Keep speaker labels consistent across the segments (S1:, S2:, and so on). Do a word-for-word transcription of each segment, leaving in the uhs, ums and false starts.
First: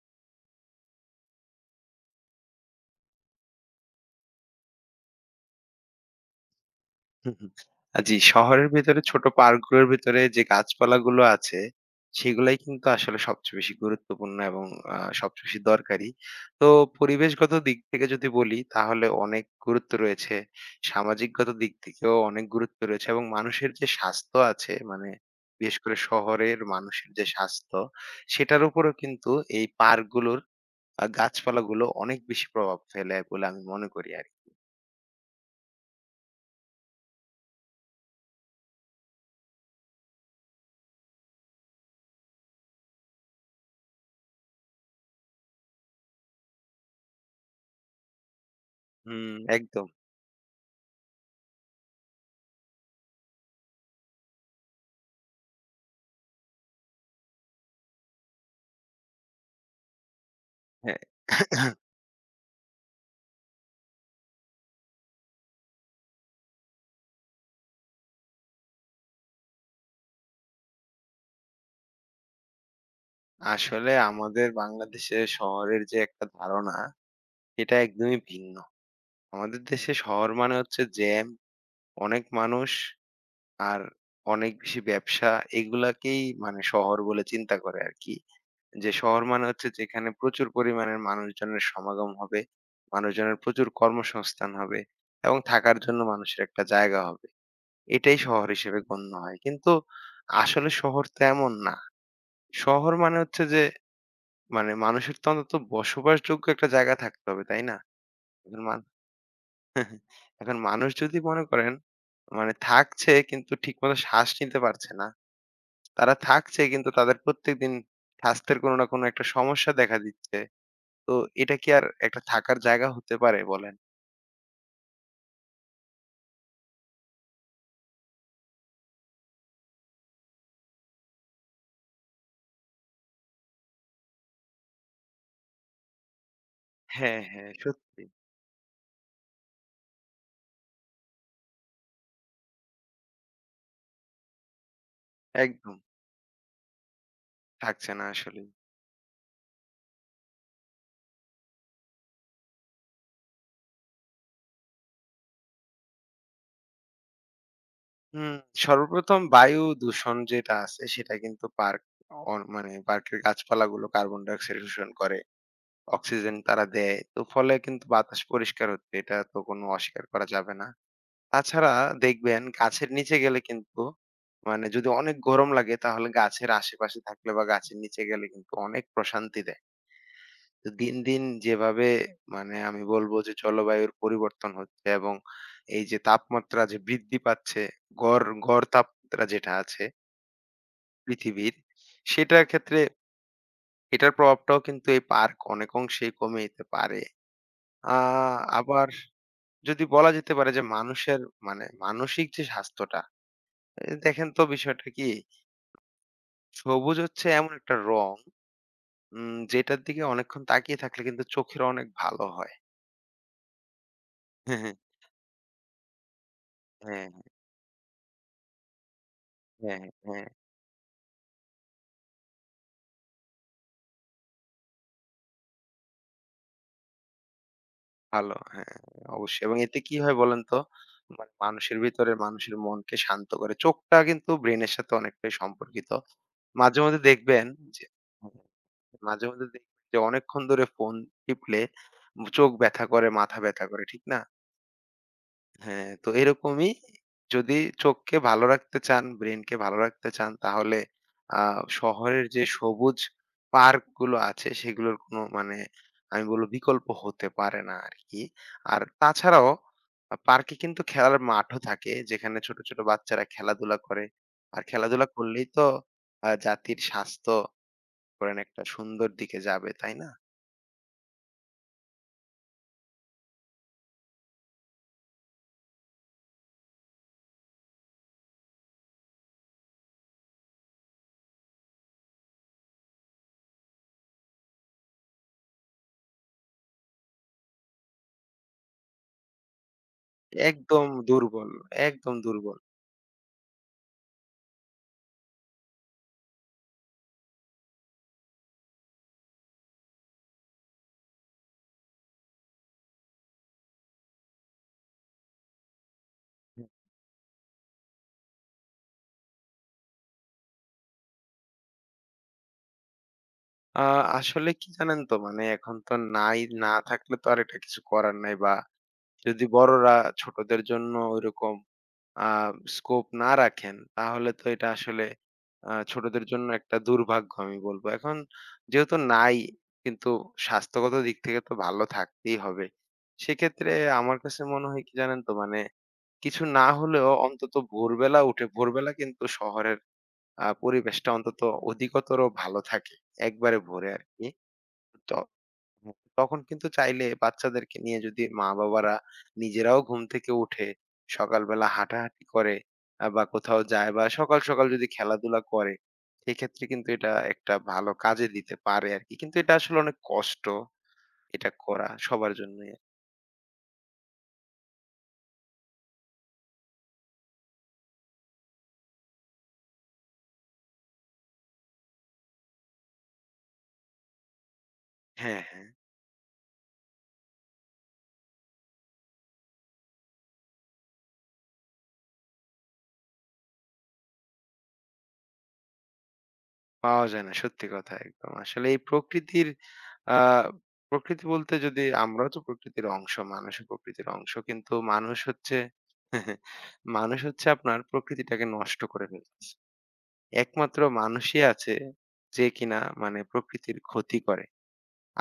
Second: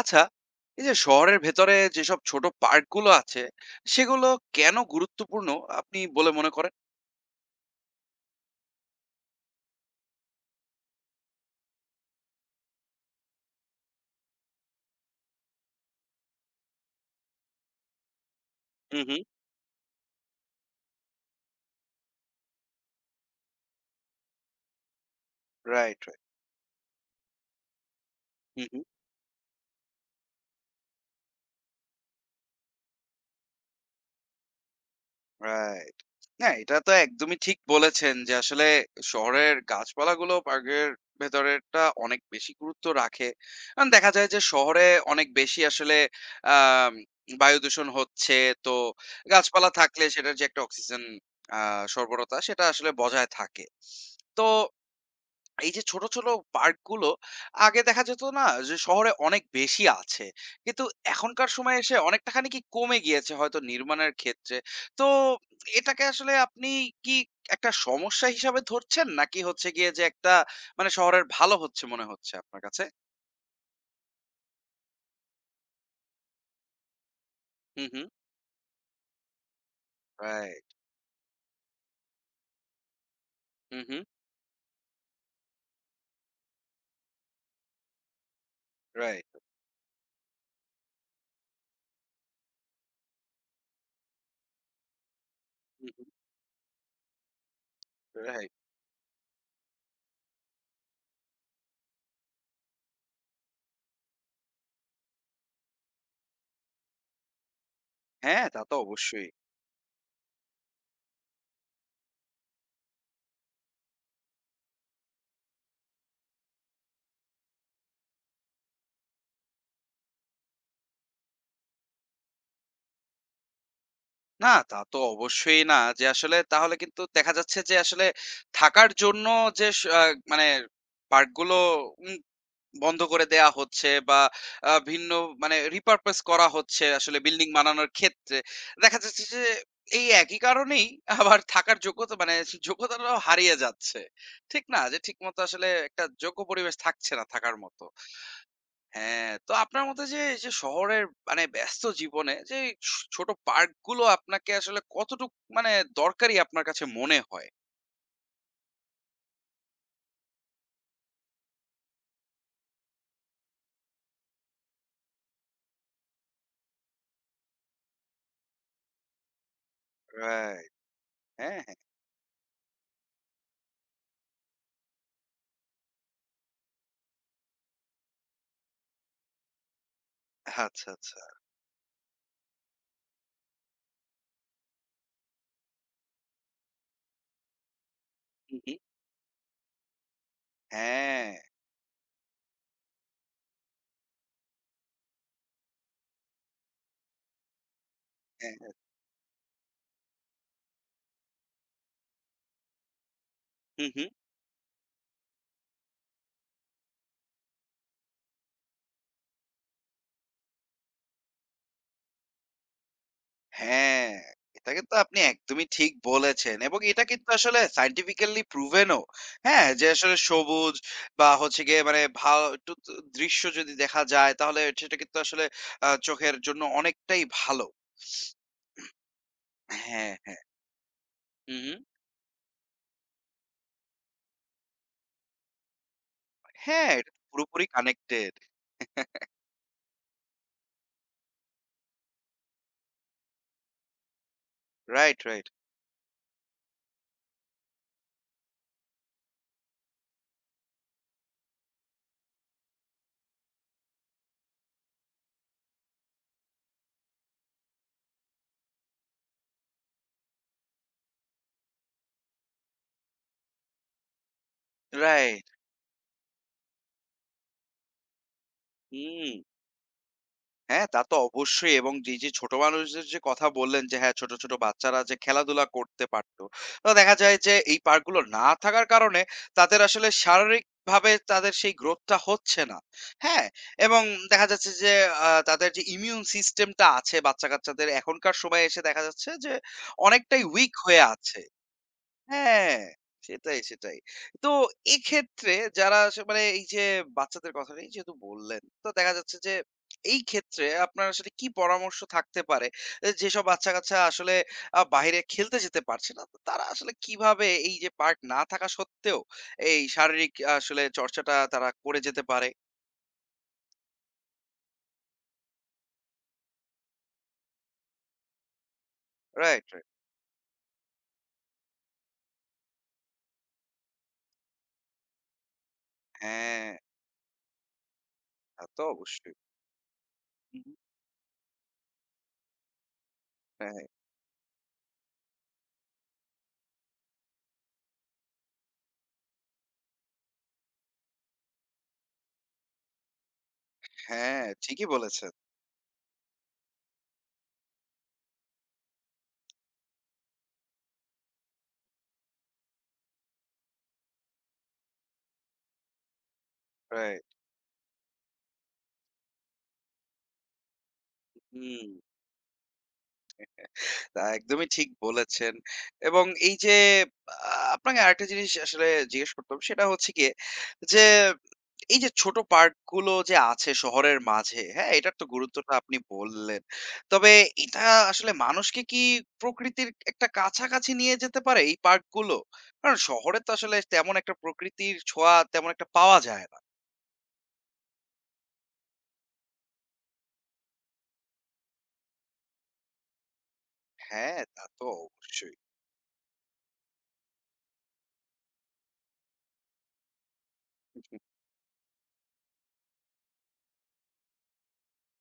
S1: আচ্ছা, এই যে শহরের ভেতরে যেসব ছোট পার্কগুলো আছে, সেগুলো কেন গুরুত্বপূর্ণ আপনি বলে মনে করেন?
S2: হুম, হুম। আ জি, শহরের ভেতরে ছোট পার্কগুলোর ভেতরে যে গাছপালাগুলো আছে, সেগুলাই কিন্তু আসলে সবচেয়ে বেশি গুরুত্বপূর্ণ এবং আ সবচেয়ে বেশি দরকারি। তো পরিবেশগত দিক থেকে যদি বলি,
S1: হুম,
S2: তাহলে
S1: হুম।
S2: অনেক গুরুত্ব রয়েছে। সামাজিকগত দিক থেকেও অনেক গুরুত্ব রয়েছে এবং মানুষের যে স্বাস্থ্য আছে, মানে বিশেষ করে
S1: রাইট, রাইট।
S2: শহরের মানুষের যে স্বাস্থ্য, সেটার
S1: হুম, হুম।
S2: উপরেও কিন্তু এই পার্কগুলোর আ গাছপালাগুলো অনেক বেশি প্রভাব ফেলে বলে আমি মনে করি আরকি।
S1: রাইট। না, এটা তো একদমই ঠিক বলেছেন যে আসলে শহরের গাছপালাগুলো পার্কের ভেতরেরটা অনেক বেশি গুরুত্ব রাখে। কারণ দেখা যায় যে শহরে অনেক বেশি আসলে আম বায়ু দূষণ হচ্ছে। তো
S2: হুম।
S1: গাছপালা
S2: একদম,
S1: থাকলে সেটার যে একটা অক্সিজেন আ সরবরাহতা সেটা আসলে বজায় থাকে। তো এই যে ছোট, ছোট পার্ক গুলো আগে দেখা যেত না যে শহরে অনেক বেশি আছে। কিন্তু
S2: হ্যাঁ।
S1: এখনকার সময়ে এসে অনেকটা খানিকই কমে গিয়েছে হয়তো নির্মাণের ক্ষেত্রে। তো এটাকে আসলে আপনি কি একটা সমস্যা হিসাবে ধরছেন? নাকি হচ্ছে গিয়ে যে একটা মানে শহরের ভালো হচ্ছে মনে হচ্ছে আপনার কাছে?
S2: আসলে আমাদের বাংলাদেশে শহরের যে একটা ধারণা, এটা
S1: হু, হু।
S2: একদমই ভিন্ন। আমাদের দেশে শহর মানে
S1: রাইট।
S2: হচ্ছে জ্যাম, অনেক মানুষ
S1: হু,
S2: আর
S1: হু।
S2: অনেক বেশি ব্যবসা, এগুলাকেই মানে শহর বলে চিন্তা করে আরকি। যে শহর
S1: রাইট।
S2: মানে হচ্ছে যেখানে প্রচুর পরিমাণের মানুষজনের সমাগম হবে, মানুষজনের প্রচুর কর্মসংস্থান হবে এবং থাকার
S1: হু,
S2: জন্য
S1: হু।
S2: মানুষের একটা জায়গা হবে। এটাই শহর
S1: রাইট।
S2: হিসেবে গণ্য হয়। কিন্তু আসলে শহর তো এমন না। শহর মানে হচ্ছে যে মানে মানুষের তো অন্তত বসবাসযোগ্য একটা জায়গা থাকতে হবে, তাই না?
S1: হ্যাঁ, তা
S2: এখন
S1: তো
S2: মান
S1: অবশ্যই।
S2: এখন মানুষ যদি মনে করেন মানে থাকছে কিন্তু ঠিকমতো শ্বাস নিতে পারছে না। তারা থাকছে কিন্তু তাদের প্রত্যেকদিন স্বাস্থ্যের কোনো না কোনো একটা সমস্যা দেখা দিচ্ছে। তো এটা কি আর একটা থাকার জায়গা হতে পারে বলেন?
S1: না, তা তো অবশ্যই না। যে আসলে তাহলে কিন্তু দেখা যাচ্ছে যে আসলে থাকার জন্য যে স আ মানে পার্কগুলো উম বন্ধ করে দেয়া হচ্ছে বা আ ভিন্ন মানে repurpose করা হচ্ছে আসলে
S2: হ্যাঁ,
S1: বিল্ডিং
S2: হ্যাঁ,
S1: বানানোর
S2: সত্যি।
S1: ক্ষেত্রে। দেখা যাচ্ছে যে এই একই কারণেই আবার থাকার যোগ্যতা মানে যোগ্যতাটাও হারিয়ে যাচ্ছে। ঠিক না? যে ঠিকমতো আসলে
S2: একদম
S1: একটা যোগ্য পরিবেশ থাকছে না থাকার মতো।
S2: থাকছে না আসলেই।
S1: হ্যাঁ, তো আপনার মতে যে এই যে শহরের মানে ব্যস্ত জীবনে যে ছো ছোট পার্ক গুলো আপনাকে আসলে কতটুক মানে দরকারি আপনার কাছে মনে হয়?
S2: হুম, সর্বপ্রথম বায়ু দূষণ যেটা আছে সেটা কিন্তু পার্ক অন মানে পার্কের গাছপালাগুলো কার্বন ডাইঅক্সাইড শোষণ করে। অক্সিজেন তারা দেয়। তো ফলে কিন্তু বাতাস পরিষ্কার হচ্ছে। এটা তো কোন অস্বীকার করা যাবে না।
S1: রাইট, হ্যাঁ,
S2: তাছাড়া
S1: হ্যাঁ।
S2: দেখবেন গাছের নিচে গেলে কিন্তু মানে যদি অনেক গরম লাগে তাহলে গাছের আশেপাশে থাকলে বা গাছের নিচে গেলে কিন্তু অনেক প্রশান্তি দেয়। তো
S1: আচ্ছা,
S2: দিন,
S1: আচ্ছা।
S2: দিন যেভাবে মানে আমি বলব যে জলবায়ুর পরিবর্তন হচ্ছে এবং এই যে তাপমাত্রা যে বৃদ্ধি পাচ্ছে গড়,
S1: হু,
S2: গড়
S1: হু।
S2: তাপমাত্রা যেটা আছে
S1: হ্যাঁ,
S2: পৃথিবীর সেটার ক্ষেত্রে এটার প্রভাবটাও কিন্তু এই পার্ক অনেক অংশেই কমে যেতে পারে। আ
S1: হ্যাঁ, হ্যাঁ।
S2: আবার যদি বলা যেতে পারে যে মানুষের মানে মানসিক যে স্বাস্থ্যটা
S1: হু,
S2: এ
S1: হু।
S2: দেখেন তো বিষয়টা কি সবুজ হচ্ছে এমন একটা রং উম, যেটার দিকে অনেকক্ষণ তাকিয়ে থাকলে কিন্তু চোখের অনেক ভালো হয়।
S1: হ্যাঁ, এটা
S2: হ্যাঁ,
S1: কিন্তু আপনি একদমই ঠিক বলেছেন এবং এটা
S2: হ্যাঁ,
S1: কিন্তু আসলে scientifically proven ও। হ্যাঁ,
S2: হ্যাঁ,
S1: যে আসলে
S2: হ্যাঁ,
S1: সবুজ বা হচ্ছে গিয়ে মানে ভাও একটু ত দৃশ্য যদি দেখা যায় তাহলে সেটা কিন্তু আসলে আ চোখের জন্য অনেকটাই ভালো।
S2: ভালো, হ্যাঁ, অবশ্যই। এবং এতে কি
S1: হ্যাঁ,
S2: হয়
S1: হ্যাঁ।
S2: বলেন তো মানে
S1: হু, হু।
S2: মানুষের ভিতরে মানুষের মনকে শান্ত করে চোখটা কিন্তু ব্রেনের সাথে অনেকটাই সম্পর্কিত। মাঝে
S1: হ্যাঁ,
S2: মধ্যে
S1: এটা তো
S2: দেখবেন
S1: পুরোপুরি
S2: যে
S1: কানেক্টেড।
S2: মাঝে মধ্যে দেখবেন যে অনেকক্ষণ ধরে ফোন টিপলে চোখ ব্যথা করে মাথা ব্যথা করে, ঠিক না?
S1: রাইট, রাইট,
S2: হ্যাঁ, তো এরকমই যদি চোখকে ভালো রাখতে চান, ব্রেইনকে ভালো রাখতে চান তাহলে আ শহরের যে সবুজ পার্কগুলো আছে সেগুলোর কোনো মানে আমি বলব বিকল্প হতে পারে না আরকি। আর তাছাড়াও আ পার্কে কিন্তু খেলার মাঠও থাকে যেখানে ছোট, ছোট বাচ্চারা খেলাধুলা করে। আর খেলাধুলা
S1: রাইট।
S2: করলেই তো আ জাতির স্বাস্থ্য ধরেন একটা সুন্দর
S1: হুম।
S2: দিকে যাবে, তাই না?
S1: হ্যাঁ, তা তো অবশ্যই এবং এই যে ছোট মানুষদের যে কথা বললেন যে হ্যাঁ, ছোট, ছোট বাচ্চারা যে খেলাধুলা করতে পারত। তো দেখা যায় যে এই পার্ক গুলো না থাকার কারণে তাদের আসলে শারীরিকভাবে তাদের সেই গ্রোথটা হচ্ছে না। হ্যাঁ? এবং দেখা যাচ্ছে যে আ তাদের যে ইমিউন সিস্টেমটা আছে বাচ্চা-কাচ্চাদের এখনকার সময়ে এসে দেখা যাচ্ছে যে অনেকটাই উইক
S2: একদম
S1: হয়ে আছে।
S2: দুর্বল, একদম দুর্বল।
S1: হ্যাঁ, সেটাই, সেটাই। তো এক্ষেত্রে যারা আসে মানে এই যে বাচ্চাদের কথা নেই যেহেতু বললেন, তো দেখা যাচ্ছে যে এই ক্ষেত্রে আপনার আসলে কি পরামর্শ থাকতে পারে? এ যেসব বাচ্চা-কাচ্চা আসলে আ বাহিরে খেলতে যেতে পারছে না, তো তারা আসলে কিভাবে এই যে পার্ক না থাকা সত্ত্বেও এই শারীরিক আসলে চর্চাটা তারা করে যেতে পারে?
S2: আ আসলে কি জানেন তো? মানে এখন তো নাই, না থাকলে তো আর এটা কিছু করার নাই বা যদি
S1: রাইট, রাইট।
S2: বড়রা ছোটদের জন্য ওইরকম আ স্কোপ না রাখেন, তাহলে তো এটা আসলে আ ছোটদের জন্য
S1: হ্যাঁ,
S2: একটা দুর্ভাগ্য আমি বলব। এখন
S1: তা তো
S2: যেহেতু
S1: অবশ্যই।
S2: নাই, কিন্তু
S1: হু, হু।
S2: স্বাস্থ্যগত দিক থেকে তো ভালো থাকতেই হবে। সেক্ষেত্রে
S1: রাইট।
S2: আমার কাছে মনে হয় কি জানেন তো? মানে কিছু না হলেও অন্তত ভোরবেলা উঠে ভোরবেলা কিন্তু শহরের আ পরিবেশটা অন্তত অধিকতর ভালো থাকে। একবারে ভোরে আরকি।
S1: হ্যাঁ, ঠিকই
S2: তো
S1: বলেছেন।
S2: তখন কিন্তু চাইলে বাচ্চাদেরকে নিয়ে যদি মা-বাবারা নিজেরাও ঘুম থেকে উঠে সকালবেলা হাঁটাহাঁটি করে আ বা কোথাও যায় বা সকাল, সকাল যদি খেলাধুলা করে, সেক্ষেত্রে কিন্তু এটা
S1: রাইট।
S2: একটা ভালো কাজে দিতে পারে আরকি। কিন্তু এটা আসলে অনেক কষ্ট এটা
S1: হুম।
S2: করা সবার জন্যই।
S1: তা একদমই ঠিক বলেছেন। এবং এই যে আ আপনাকে আরেকটা জিনিস আসলে জিজ্ঞেস করতাম সেটা হচ্ছে গিয়ে যে, এই যে ছোট পার্ক গুলো যে আছে শহরের মাঝে, হ্যাঁ? এটার তো
S2: হ্যাঁ, হ্যাঁ।
S1: গুরুত্বটা আপনি বললেন। তবে এটা আসলে মানুষকে কি প্রকৃতির একটা কাছাকাছি নিয়ে যেতে পারে এই পার্কগুলো? কারণ শহরে তো আসলে তেমন একটা প্রকৃতির ছোঁয়া তেমন একটা পাওয়া যায় না।
S2: পাওয়া যায় না। সত্যি কথা, একদম। আসলে এই প্রকৃতির আ প্রকৃতি বলতে যদি আমরাও তো প্রকৃতির অংশ, মানুষও প্রকৃতির অংশ।
S1: হ্যাঁ, তা
S2: কিন্তু
S1: তো
S2: মানুষ
S1: অবশ্যই।
S2: হচ্ছে মানুষ হচ্ছে আপনার প্রকৃতিটাকে নষ্ট করে ফেলতেছে। একমাত্র মানুষই আছে যে কিনা মানে প্রকৃতির ক্ষতি করে।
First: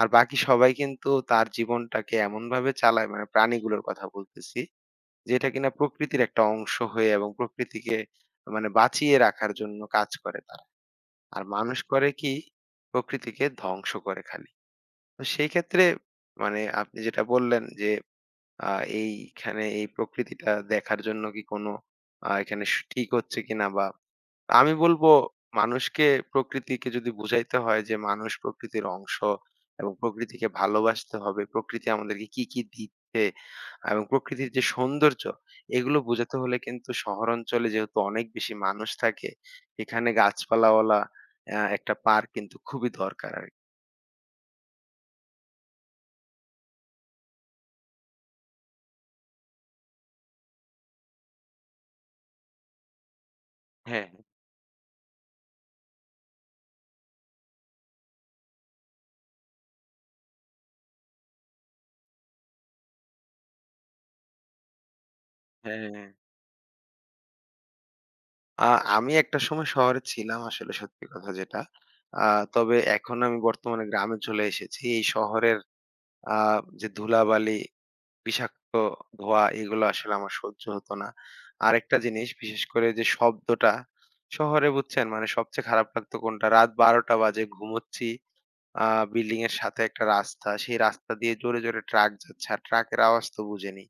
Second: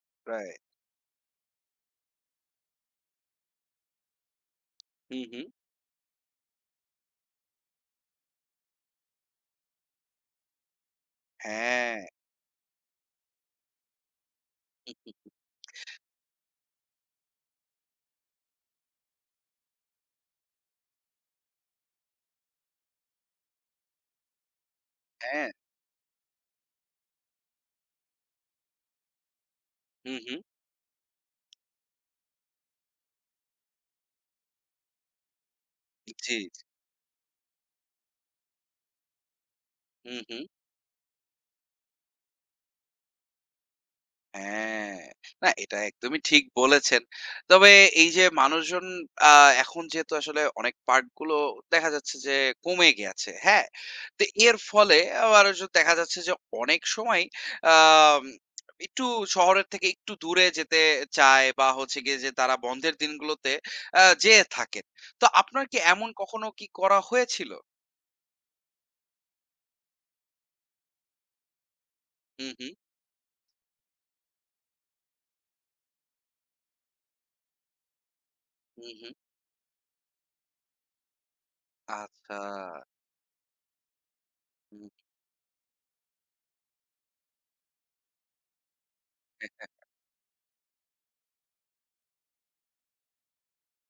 S2: আর বাকি
S1: রাইট।
S2: সবাই কিন্তু তার জীবনটাকে এমনভাবে চালায়, মানে প্রাণীগুলোর কথা বলতেছি,
S1: হুম, হুম।
S2: যেটা কিনা প্রকৃতির একটা অংশ হয়ে এবং প্রকৃতিকে মানে বাঁচিয়ে রাখার জন্য কাজ করে তারা। আর মানুষ
S1: হ্যাঁ।
S2: করে কি প্রকৃতিকে ধ্বংস করে খালি। তো সেই ক্ষেত্রে মানে আপনি যেটা বললেন যে আ এইখানে এই প্রকৃতিটা দেখার জন্য কি কোনো আ এখানে স ঠিক হচ্ছে কিনা বা আমি বলবো
S1: হ্যাঁ।
S2: মানুষকে প্রকৃতিকে যদি বুঝাইতে হয় যে মানুষ প্রকৃতির অংশ এবং
S1: হুম, হুম।
S2: প্রকৃতিকে ভালোবাসতে হবে, প্রকৃতি আমাদেরকে কি, কি দিচ্ছে এবং প্রকৃতির যে সৌন্দর্য এগুলো
S1: জি,
S2: বোঝাতে হলে
S1: জি।
S2: কিন্তু শহর অঞ্চলে যেহেতু অনেক বেশি মানুষ থাকে, এখানে
S1: হুম, হুম।
S2: গাছপালাওয়ালা অ্যা একটা পার্ক কিন্তু খুবই দরকার আরকি।
S1: হ্যাঁ। না এটা একদমই ঠিক বলেছেন। তবে এই যে মানুষজন আ এখন যেহেতু আসলে অনেক পার্ট গুলো দেখা যাচ্ছে যে কমে গেছে। হ্যাঁ?
S2: হ্যাঁ,
S1: তো এর ফলে আবার য দেখা যাচ্ছে যে অনেক সময় আম একটু শহরের থেকে একটু দূরে যেতে চায় বা হচ্ছে গিয়ে যে তারা বন্ধের দিনগুলোতে আ যেয়ে থাকেন। তো আপনার কি
S2: হ্যাঁ,
S1: এমন
S2: হ্যাঁ।
S1: কখনো কি করা হয়েছিল?
S2: আ আমি একটা সময় শহরে ছিলাম আসলে, সত্যি কথা যেটা। আ
S1: হু, হু,
S2: তবে এখন আমি বর্তমানে গ্রামে চলে এসেছি। এই শহরের আ যে ধুলাবালি, বিষাক্ত
S1: হু, হু।
S2: ধোঁয়া এগুলো আসলে আমার সহ্য হতো না। আরেকটা জিনিস
S1: আচ্ছা।
S2: বিশেষ করে যে শব্দটা, শহরে
S1: হুম।
S2: বুঝছেন মানে সবচেয়ে খারাপ লাগতো কোনটা? রাত ১২ঃ০০ বাজে ঘুমোচ্ছি। আ বিল্ডিং এর সাথে একটা রাস্তা। সেই রাস্তা দিয়ে জোরে, জোরে ট্রাক যাচ্ছে। আর ট্রাকের আওয়াজ তো বুঝেনি।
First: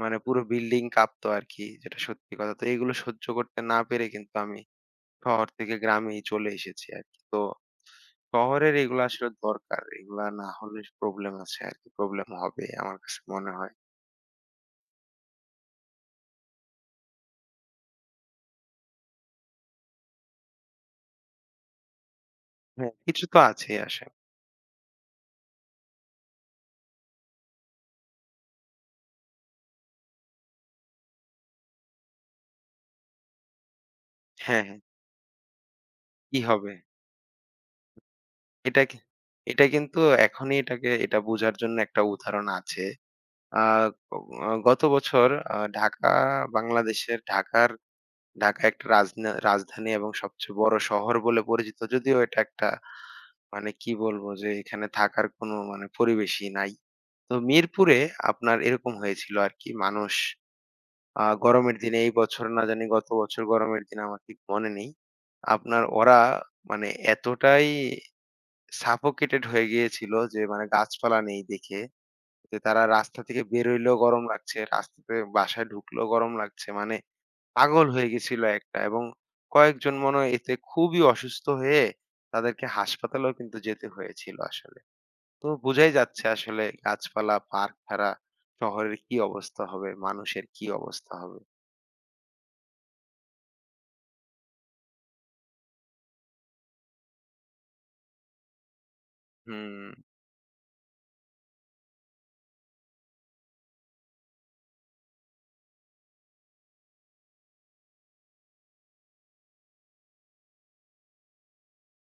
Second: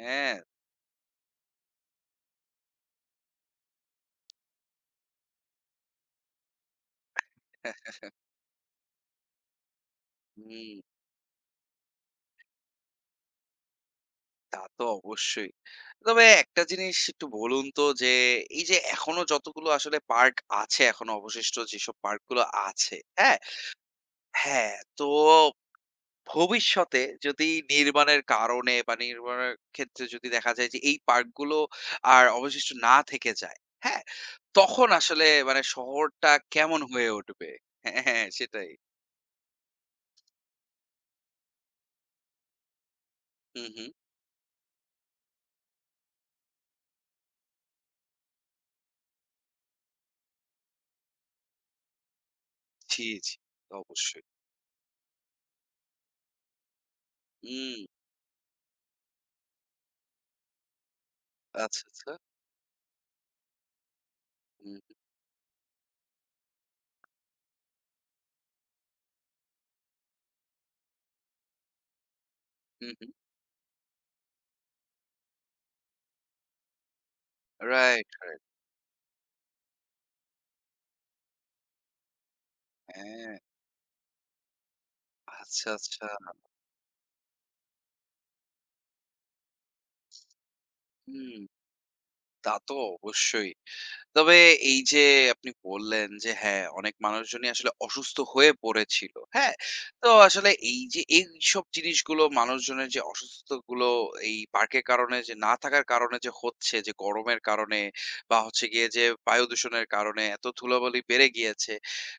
S2: মানে
S1: হ্যাঁ।
S2: পুরো বিল্ডিং কাঁপতো আরকি, যেটা সত্যি কথা। তো এগুলো সহ্য করতে না পেরে কিন্তু আমি শহর থেকে গ্রামেই চলে এসেছি আরকি। তো
S1: হ্যাঁ,
S2: শহরের এগুলো আসলে দরকার। এগুলা না
S1: হুম।
S2: হলে প্রবলেম আছে আরকি। প্রবলেম হবে আমার কাছে মনে হয়।
S1: তা তো অবশ্যই। তবে একটা জিনিস একটু বলুন তো যে, এই যে এখনো যতগুলো আসলে পার্ক আছে, এখনো অবশিষ্ট যেসব পার্কগুলো
S2: হ্যাঁ,
S1: আছে,
S2: কিছু
S1: হ্যাঁ?
S2: তো আছেই আসে।
S1: হ্যাঁ, তো ভবিষ্যতে যদি নির্মাণের কারণে বা নির্মাণের ক্ষেত্রে যদি দেখা যায় যে এই পার্কগুলো আর অবশিষ্ট না থেকে যায়, হ্যাঁ?
S2: হ্যাঁ, হ্যাঁ।
S1: তখন আসলে মানে শহরটা
S2: কি হবে?
S1: কেমন হয়ে উঠবে? হ্যাঁ, হ্যাঁ, সেটাই।
S2: এটা কি এটা কিন্তু এখনই এটাকে এটা বোঝার জন্য একটা উদাহরণ আছে। আ
S1: হুম, হুম।
S2: গ গত বছর আ ঢাকা বাংলাদেশের ঢাকার ঢাকা একটা রাজনা রাজধানী এবং সবচেয়ে বড় শহর বলে পরিচিত। যদিও এটা একটা
S1: জি, জি।
S2: মানে কি
S1: অবশ্যই।
S2: বলবো, যে এখানে থাকার কোনো মানে পরিবেশই নাই। তো
S1: হুম।
S2: মিরপুরে আপনার এরকম হয়েছিল আরকি, মানুষ আ গরমের
S1: আচ্ছা,
S2: দিনে,
S1: আচ্ছা।
S2: এই বছর না জানি গত বছর, গরমের দিন আমার ঠিক মনে
S1: হুম,
S2: নেই। আপনার ওরা মানে এতটাই সাফোকেটেড হয়ে গিয়েছিল যে মানে গাছপালা নেই দেখে যে তারা
S1: হুম, হুম।
S2: রাস্তা থেকে বের হইলেও গরম লাগছে, রাস্তাতে বাসায় ঢুকলেও গরম লাগছে। মানে পাগল
S1: রাইট,
S2: হয়ে
S1: রাইট।
S2: গেছিল একটা, এবং কয়েকজন মনে হয় এতে খুবই অসুস্থ হয়ে তাদেরকে
S1: হ্যাঁ।
S2: হাসপাতালেও কিন্তু যেতে হয়েছিল আসলে। তো
S1: আচ্ছা,
S2: বোঝাই
S1: আচ্ছা।
S2: যাচ্ছে আসলে গাছপালা, পার্ক ছাড়া শহরের কি অবস্থা হবে, মানুষের কি অবস্থা
S1: হুম,
S2: হবে।
S1: তা তো অবশ্যই। তবে এই যে আপনি বললেন যে হ্যাঁ, অনেক মানুষজনই আসলে অসুস্থ হয়ে পড়েছিল। হ্যাঁ?
S2: হুম।
S1: তো আসলে এই যে এইসব জিনিসগুলো মানুষজনের যে অসুস্থগুলো এই পার্কের কারণে যে না থাকার কারণে যে হচ্ছে যে গরমের কারণে বা হচ্ছে গিয়ে যে বায়ু দূষণের কারণে এত ধুলাবালি বেড়ে গিয়েছে।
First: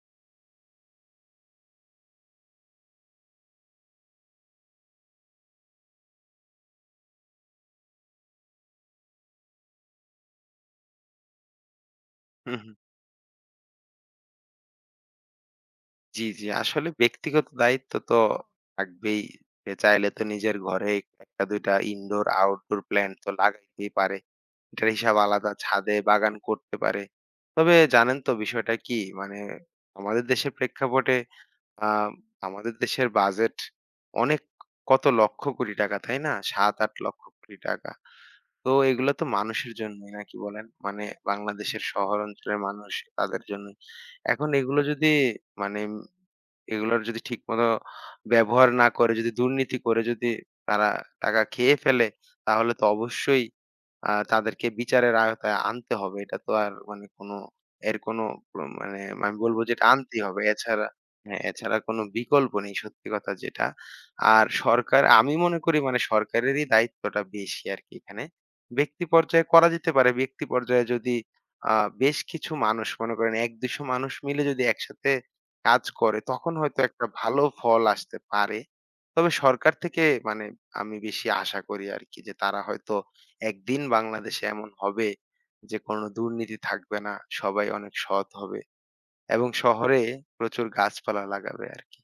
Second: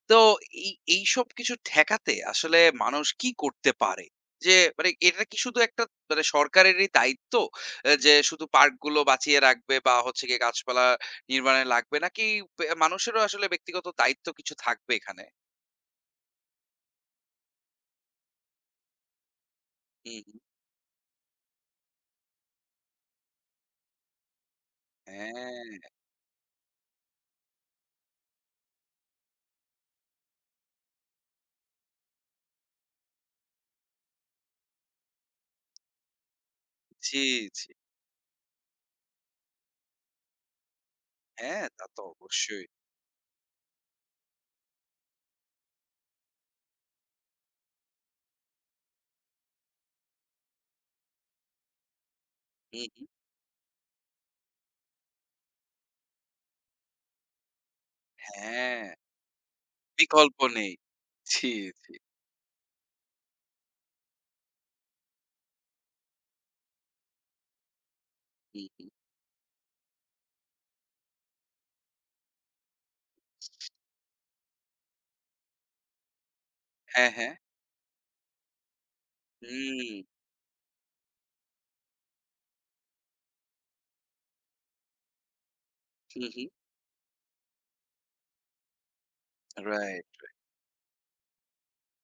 S1: তো এই এইসব কিছু ঠেকাতে আসলে মানুষ কি করতে পারে? যে মানে এটা কি শুধু একটা মানে সরকারেরই দায়িত্ব? এ যে শুধু পার্কগুলো বাঁচিয়ে রাখবে বা হচ্ছে গিয়ে গাছপালা নির্মাণে লাগবে নাকি
S2: হুম,
S1: বে
S2: হুম।
S1: মানুষেরও আসলে ব্যক্তিগত দায়িত্ব কিছু থাকবে এখানে?
S2: জি, জি। আসলে ব্যক্তিগত দায়িত্ব তো থাকবেই। সে চাইলে
S1: হুম,
S2: তো
S1: হুম।
S2: নিজের ঘরে এক দুই টা ইনডোর, আউটডোর প্ল্যান্ট তো লাগাইতেই পারে। এটার হিসাব আলাদা,
S1: হ্যাঁ,
S2: ছাদে বাগান করতে পারে। তবে জানেন তো বিষয়টা কি? মানে আমাদের দেশের প্রেক্ষাপটে আ আমাদের দেশের বাজেট অনেক, কত লক্ষ কোটি টাকা, তাই না? সাত আট
S1: জি,
S2: লক্ষ কোটি
S1: জি।
S2: টাকা। তো এগুলা তো মানুষের জন্যই নাকি বলেন? মানে
S1: হ্যাঁ,
S2: বাংলাদেশের
S1: তা তো
S2: শহর অঞ্চলের
S1: অবশ্যই।
S2: মানুষ, তাদের জন্যই। এখন এগুলো যদি মানে উম এগুলোর যদি ঠিকমতো ব্যবহার না করে যদি দুর্নীতি করে, যদি তারা টাকা খেয়ে ফেলে, তাহলে
S1: হুম,
S2: তো
S1: হুম।
S2: অবশ্যই আ তাদেরকে বিচারের আওতায় আনতে হবে। এটা তো আর মানে কোনো এর কোনো প
S1: হ্যাঁ,
S2: মানে আমি বলব যে এটা আনতেই
S1: বিকল্প
S2: হবে।
S1: নেই।
S2: এছাড়া হ্যাঁ,
S1: জি,
S2: এছাড়া
S1: জি।
S2: কোনো বিকল্প নেই, সত্যি কথা যেটা। আর সরকার আমি মনে করি মানে সরকারেরই দায়িত্বটা বেশি আরকি এখানে।
S1: হুম, হুম।
S2: ব্যক্তি পর্যায়ে করা যেতে পারে। ব্যক্তি পর্যায়ে যদি আ বেশ কিছু মানুষ মনে করেন এক দুশো মানুষ মিলে যদি একসাথে কাজ করে তখন হয়তো একটা
S1: হ্যাঁ, হ্যাঁ।
S2: ভালো ফল আসতে পারে। তবে সরকার
S1: হুম,
S2: থেকে মানে আমি বেশি আশা করি আরকি যে তারা হয়তো একদিন বাংলাদেশে এমন হবে যে কোনো
S1: হুম, হুম।
S2: দুর্নীতি থাকবে না। সবাই অনেক সৎ হবে এবং শহরে
S1: রাইট।
S2: প্রচুর গাছপালা লাগাবে আরকি।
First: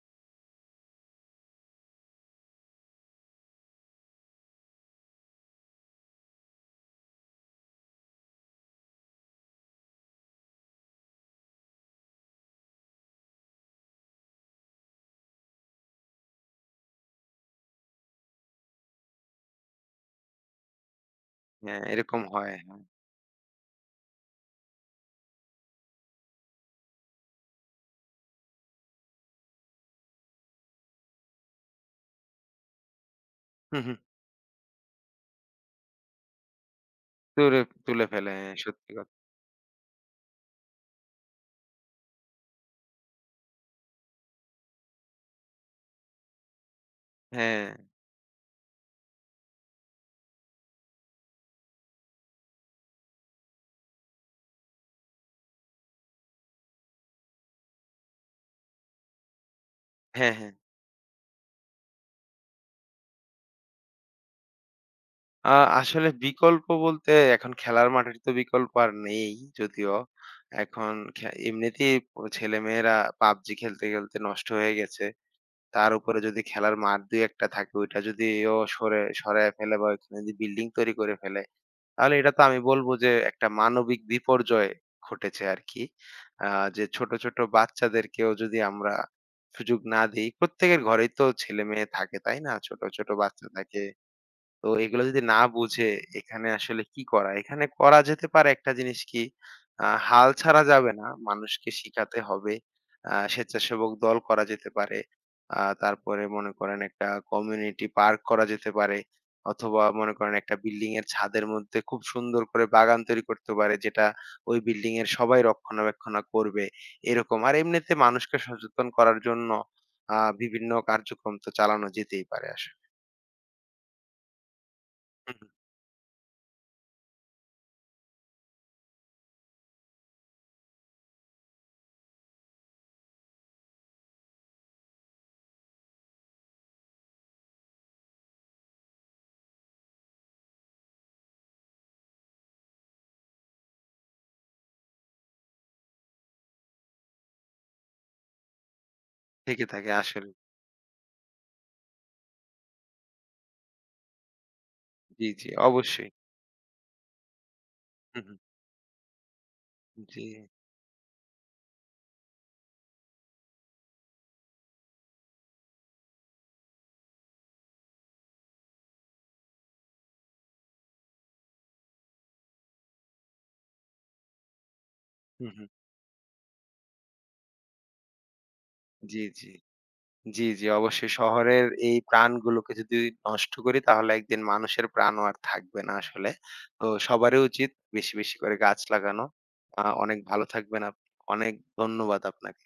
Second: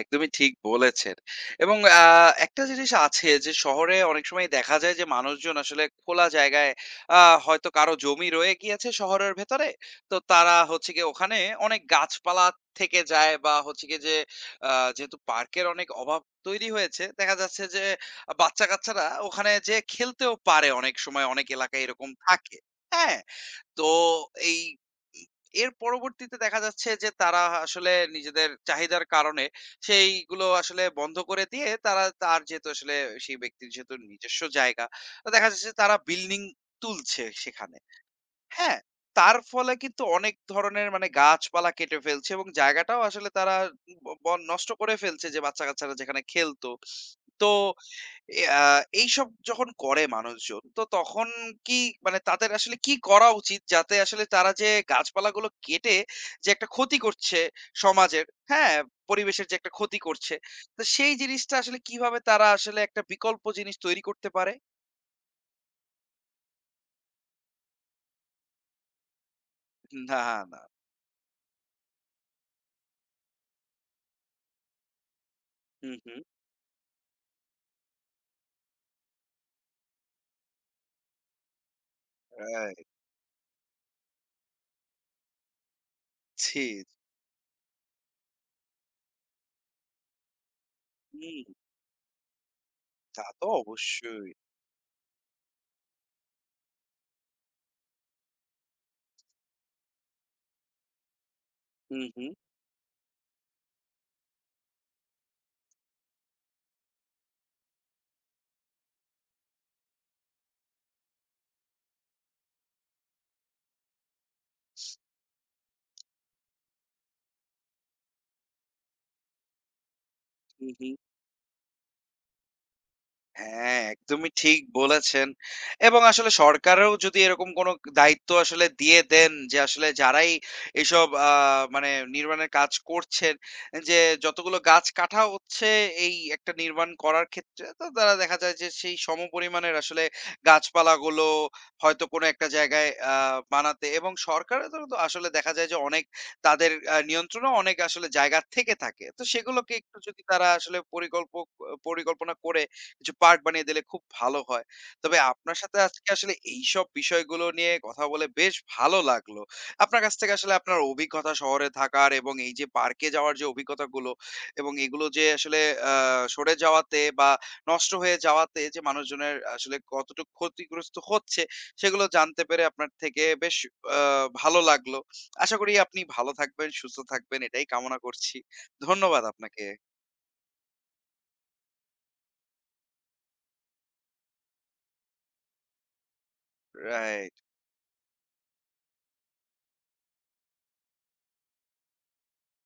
S1: একদমই ঠিক বলেছেন। এবং আ একটা জিনিস আছে যে শহরে অনেক সময় দেখা যায় যে মানুষজন আসলে খোলা জায়গায় আ হয়তো কারো জমি রয়ে গিয়েছে শহরের ভেতরে। তো তারা হচ্ছে গিয়ে ওখানে অনেক গাছপালা থেকে যায় বা হচ্ছে গিয়ে যে আ যেহেতু পার্কের অনেক অভাব তৈরি হয়েছে, দেখা যাচ্ছে যে বাচ্চা-কাচ্চারা ওখানে যেয়ে খেলতেও পারে অনেক সময় অনেক
S2: হ্যাঁ,
S1: এলাকায় এরকম
S2: এরকম হয়।
S1: থাকে।
S2: হ্যাঁ।
S1: হ্যাঁ? তো এই এর পরবর্তীতে দেখা যাচ্ছে যে তারা আসলে নিজেদের চাহিদার কারণে সেইগুলো আসলে বন্ধ করে দিয়ে তারা তার যেহেতু আসলে সেই ব্যক্তির
S2: হুম,
S1: যেহেতু
S2: হুম।
S1: নিজস্ব জায়গা তো দেখা যাচ্ছে তারা বিল্ডিং তুলছে
S2: তুলে
S1: সেখানে।
S2: তুলে ফেলে। হ্যাঁ,
S1: হ্যাঁ,
S2: সত্যি কথা।
S1: তার ফলে কিন্তু অনেক ধরনের মানে গাছপালা কেটে ফেলছে এবং জায়গাটাও আসলে তারা ব- বন নষ্ট করে ফেলছে যে বাচ্চা কাচ্চারা যেখানে খেলতো। তো
S2: হ্যাঁ,
S1: এ আ এইসব যখন করে মানুষজন, তো তখন কি মানে তাদের আসলে কি করা উচিত? যাতে আসলে তারা যে গাছপালাগুলো কেটে যে একটা ক্ষতি করছে সমাজের, হ্যাঁ? পরিবেশের যে একটা ক্ষতি
S2: হ্যাঁ,
S1: করছে।
S2: হ্যাঁ।
S1: তো সেই জিনিসটা আসলে কিভাবে তারা আসলে একটা বিকল্প জিনিস তৈরি করতে পারে?
S2: আ আসলে বিকল্প বলতে এখন খেলার মাঠের তো বিকল্প আর নেই যদিও।
S1: না, না।
S2: এখন খে এমনিতেই প ছেলেমেয়েরা PUBG খেলতে, খেলতে নষ্ট হয়ে গেছে। তার
S1: হুম,
S2: উপরে
S1: হুম।
S2: যদি খেলার মাঠ দুই এক টা থাকে ওইটা যদিও সরে সরাইয়া ফেলে বা ওইখানে যদি বিল্ডিং তৈরি করে ফেলে, তাহলে এটা তো আমি
S1: রাইট।
S2: বলব যে একটা মানবিক বিপর্যয় ঘটেছে আরকি। আ
S1: জি।
S2: যে ছোট, ছোট বাচ্চাদেরকেও যদি আমরা সুযোগ না দেই, প্রত্যেকের ঘরেই তো
S1: হুম,
S2: ছেলেমেয়ে থাকে, তাই না? ছোট, ছোট
S1: তা তো
S2: বাচ্চা থাকে।
S1: অবশ্যই।
S2: তো এগুলো যদি না বুঝে এখানে আসলে কি করা? এখানে করা যেতে পারে একটা জিনিস কি, আ হাল ছাড়া যাবে না। মানুষকে
S1: হুম,
S2: শিখাতে
S1: হুম।
S2: হবে। আ স্বেচ্ছাসেবক দল করা যেতে পারে। আ তারপরে মনে করেন একটা কমিউনিটি পার্ক করা যেতে পারে। অথবা মনে করেন একটা বিল্ডিং এর ছাদের মধ্যে খুব সুন্দর করে বাগান তৈরি করতে পারে যেটা ওই বিল্ডিং এর সবাই রক্ষণাবেক্ষণ করবে, এরকম। আর এমনিতে মানুষকে সচেতন করার জন্য আ
S1: হুম,
S2: বিভিন্ন
S1: হুম।
S2: কার্যক্রম তো চালানো যেতেই পারে আসলে।
S1: হ্যাঁ, একদমই ঠিক বলেছেন।
S2: হুম, হুম।
S1: এবং আসলে সরকারও যদি এরকম কোনো দায়িত্ব আসলে দিয়ে দেন যে আসলে যারাই এইসব আ মানে নির্মাণের কাজ করছেন যে যতগুলো গাছ কাটা হচ্ছে এই একটা নির্মাণ করার ক্ষেত্রে তো তারা দেখা যায় যে সেই সমপরিমাণের আসলে গাছপালাগুলো হয়তো কোনো একটা জায়গায় আ বানাতে এবং সরকারেরও তো তো আসলে দেখা যায় যে অনেক তাদের আ নিয়ন্ত্রণেও অনেক আসলে জায়গা থেকে থাকে। তো
S2: থেকে
S1: সেগুলোকে
S2: থাকে
S1: একটু যদি
S2: আসলে।
S1: তারা আসলে পরিকল্পক পরিকল্পনা করে কিছু পার্ক বানিয়ে দিলে খুব ভালো হয়। তবে
S2: জি, জি,
S1: আপনার সাথে আজকে
S2: অবশ্যই।
S1: আসলে এইসব বিষয়গুলো নিয়ে কথা
S2: হু,
S1: বলে
S2: হু।
S1: বেশ ভালো লাগলো। আপনার কাছ
S2: জি,
S1: থেকে আসলে আপনার অভিজ্ঞতা শহরে থাকার এবং এই যে পার্কে যাওয়ার যে অভিজ্ঞতাগুলো এবং এগুলো যে আসলে আ সরে যাওয়াতে বা নষ্ট হয়ে যাওয়াতে যে মানুষজনের আসলে কতটুকু ক্ষতিগ্রস্ত হচ্ছে সেগুলো জানতে পেরে আপনার থেকে বেশ আ ভালো লাগলো।
S2: হু,
S1: আশা
S2: হু।
S1: করি আপনি ভালো থাকবেন, সুস্থ থাকবেন এটাই কামনা করছি।
S2: জি,
S1: ধন্যবাদ
S2: জি।
S1: আপনাকে।
S2: জি, জি, অবশ্যই শহরের এই প্রাণগুলোকে যদি নষ্ট করি তাহলে একদিন মানুষের প্রাণও আর থাকবে না আসলে। তো
S1: রাইট।
S2: সবারই উচিত বেশি, বেশি করে গাছ লাগানো। আ অনেক ভালো থাকবেন আপনি। অনেক ধন্যবাদ আপনাকে।